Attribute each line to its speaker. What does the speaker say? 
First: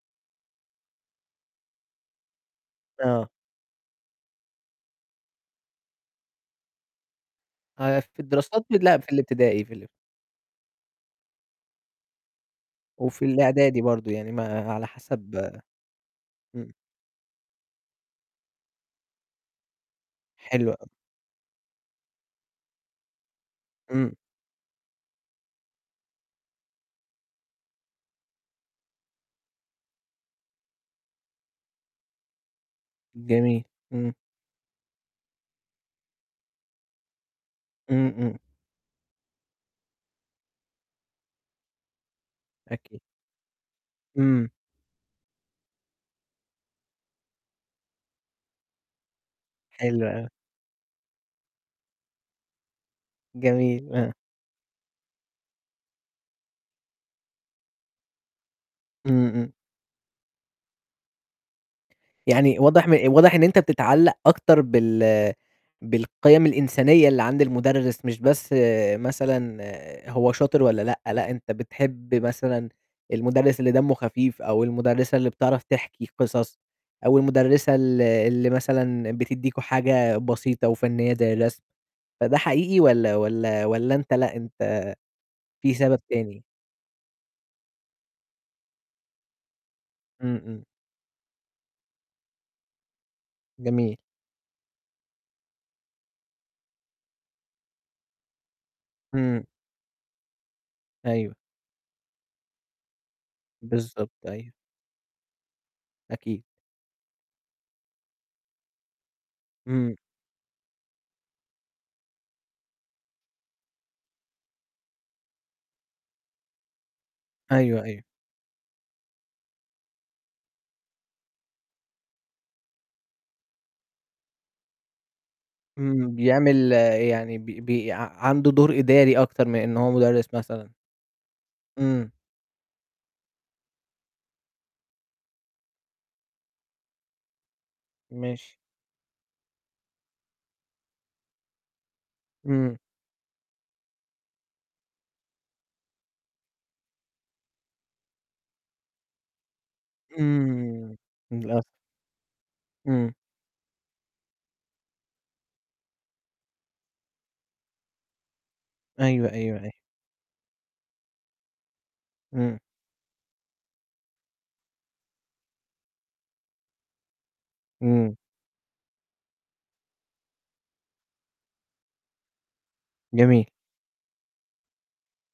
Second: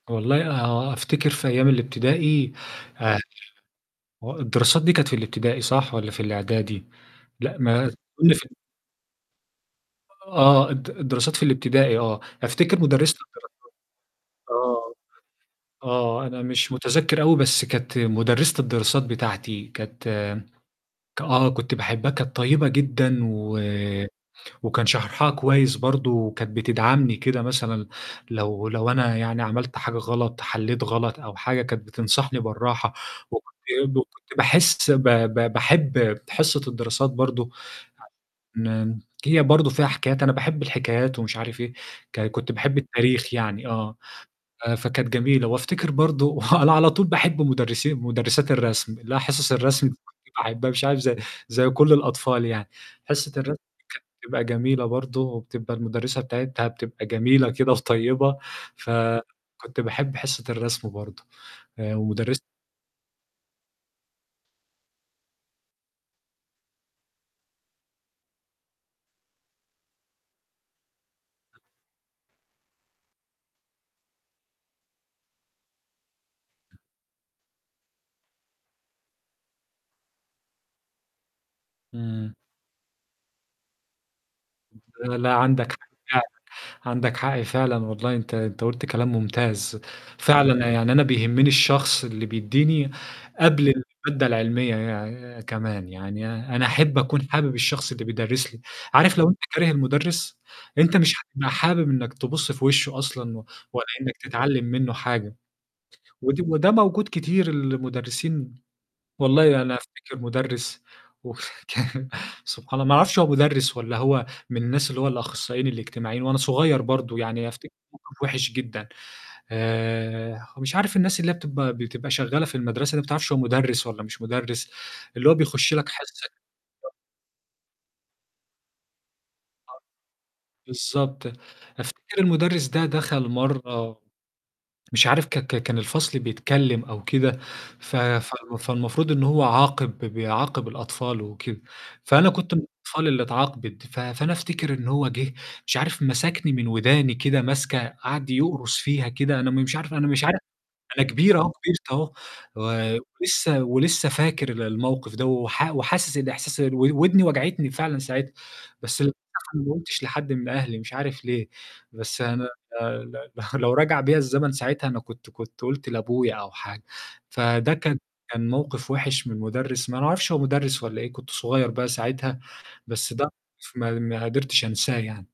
Speaker 1: والله آه، أفتكر في أيام الابتدائي
Speaker 2: آه.
Speaker 1: [unintelligible] هو الدراسات دي كانت في الابتدائي صح والّا في الإعدادي؟ لأ، ما تقول
Speaker 2: آآ، في
Speaker 1: لي فن
Speaker 2: الدراسات م لأ، في الابتدائي في الب
Speaker 1: آه، الد الدراسات في الابتدائي آه، أفتكر مُدرِّسة
Speaker 2: وفي
Speaker 1: الدراسات
Speaker 2: الإعدادي برضه، يعني ما على
Speaker 1: آه.
Speaker 2: حسب
Speaker 1: آه، أنا مش
Speaker 2: إمم.
Speaker 1: مُتذكّر أوي بس كانت مُدرِّسة الدراسات بتاعتي كانت م
Speaker 2: حلو أوي.
Speaker 1: ك آه، كنت باحبها كانت طيبة جدًا و
Speaker 2: إمم.
Speaker 1: وكان شرحها كويس برضه وكانت بتدعمني كده مثلًا لو لو أنا يعني عملت حاجة غلط، حلّيت غلط أو حاجة، كانت بتنصحني بالراحة، وكنت
Speaker 2: جميل،
Speaker 1: إيه،
Speaker 2: إمم.
Speaker 1: وكنت باحس ب ب باحب حصّة الدراسات برضه ع
Speaker 2: إمم، إمم.
Speaker 1: ن هي برضه فيها حكايات، أنا باحب الحكايات ومش عارف إيه، ك كنت باحب
Speaker 2: أكيد.
Speaker 1: التاريخ يعني آه.
Speaker 2: إمم.
Speaker 1: ف فكانت جميلة. وأفتكر برضه أنا على طول باحب مدرسين مدرسات الرسم اللي هي حصص الرسم
Speaker 2: حلو أوي.
Speaker 1: فكنت باحبّها مش عارف ز زي كل الأطفال يعني، حصّة الرسم
Speaker 2: جميل آه.
Speaker 1: كانت بتبقى جميلة برضه وبتبقى المُدرِّسة بتاعتها بتبقى جميلة كده وطيبة،
Speaker 2: إمم، إمم.
Speaker 1: فكنت باحب حصة الرسم برضه آآ، ومدرس
Speaker 2: يعني واضح م واضح إن أنت بتتعلّق أكتر بال بالقيم الإنسانية اللي عند المدرس، مش بس مثلًا هو شاطر والّا لأ، لأ أنت بتحب مثلًا المدرس اللي دمّه خفيف أو المُدرِّسة اللي بتعرف تحكي قصص أو المُدرِّسة ال اللي مثلًا بتدّيكم حاجة بسيطة وفنّية زي الرسم،
Speaker 1: إمم.
Speaker 2: فده حقيقي والّا والّا والّا أنت لأ، أنت
Speaker 1: [unintelligible] لأ، لأ، عندك
Speaker 2: في
Speaker 1: حق
Speaker 2: سبب
Speaker 1: فعلًا،
Speaker 2: تاني؟
Speaker 1: عندك حق فعلًا والله أنت أنت قُلت كلام مُمتاز،
Speaker 2: إمم، إمم.
Speaker 1: فعلًا يعني أنا بيهمّني الشخص اللي بيدّيني قبل
Speaker 2: جميل.
Speaker 1: المادة العلمية يع كمان، يعني أنا أحب أكون حابب الشخص اللي بيدرّس لي، عارف لو أنت
Speaker 2: إمم.
Speaker 1: كاره المدرس أنت مش
Speaker 2: أيوه.
Speaker 1: هتبقى حابب إنّك تبُص في وِشّه أصلًا، و ولا
Speaker 2: بالضبط،
Speaker 1: إنّك
Speaker 2: أيوه.
Speaker 1: تتعلّم منّه حاجة ودي
Speaker 2: أكيد.
Speaker 1: وده موجود كتير المدرسين والله أنا
Speaker 2: إمم.
Speaker 1: أفتكر مدرس وه كان سبحان ال ما أعرفش هو مدرس والّا هو من الناس اللي هو الأخصائيين الإجتماعيين وأنا صغيّر برضه يعني أفتكّر
Speaker 2: أيوه، أيوه.
Speaker 1: موقِف وِحش جدًا آآ ومش عارف الناس اللي هي بتبقى بتبقى شغّالة في المَدرسة اللي ما بتعرفش هو مدرس والّا مش مدرس اللي هو بيخش لك
Speaker 2: إمم،
Speaker 1: حصّة.
Speaker 2: بيعمل يعني بي بي ع عنده دور إداري أكتر من إن
Speaker 1: آه.
Speaker 2: هو مدرس مثلًا.
Speaker 1: بالضبط،
Speaker 2: إمم.
Speaker 1: أفتكر المدرس ده دخل مرّة مش عارف ك ك كان الفصل بيتكلّم أو كده ف
Speaker 2: ماشي.
Speaker 1: فو فالمفروض إن هو عاقب ب بيعاقب الأطفال وكده، فأنا كنت من
Speaker 2: إمم.
Speaker 1: الأطفال اللي اتعاقبت، ف فأنا أفتكر إن هو جِه مش عارف مسكني من وداني كده ماسكة قعد يقرُص فيها كده أنا م مش عارف أنا مش عارف
Speaker 2: إمم.
Speaker 1: أنا كبير أهو،
Speaker 2: [unintelligible]
Speaker 1: كبرت أهو و
Speaker 2: إمم.
Speaker 1: ولسه ولسه فاكر ال الموقِف ده، وح وحاسس الإحساس ال و ودني وجعتني فعلًا ساعتها، بس بصراحة
Speaker 2: أيوه، أيوه،
Speaker 1: أنا
Speaker 2: أيوه.
Speaker 1: ما قُلتش لحد من أهلي مش عارف ليه، بس أنا
Speaker 2: إمم.
Speaker 1: ل ل لو رجع بيّا الزمن ساعتها أنا كنت كنت قُلت لأبويا أو حاجة، فده كان
Speaker 2: إمم.
Speaker 1: كان موقِف وِحش من المدرس، ما أعرفش هو مدرس والّا إيه، كنت صغيّر بقى ساعتها، بس ده
Speaker 2: جميل.
Speaker 1: موقِف ما ما قدرتش أنساه يعني.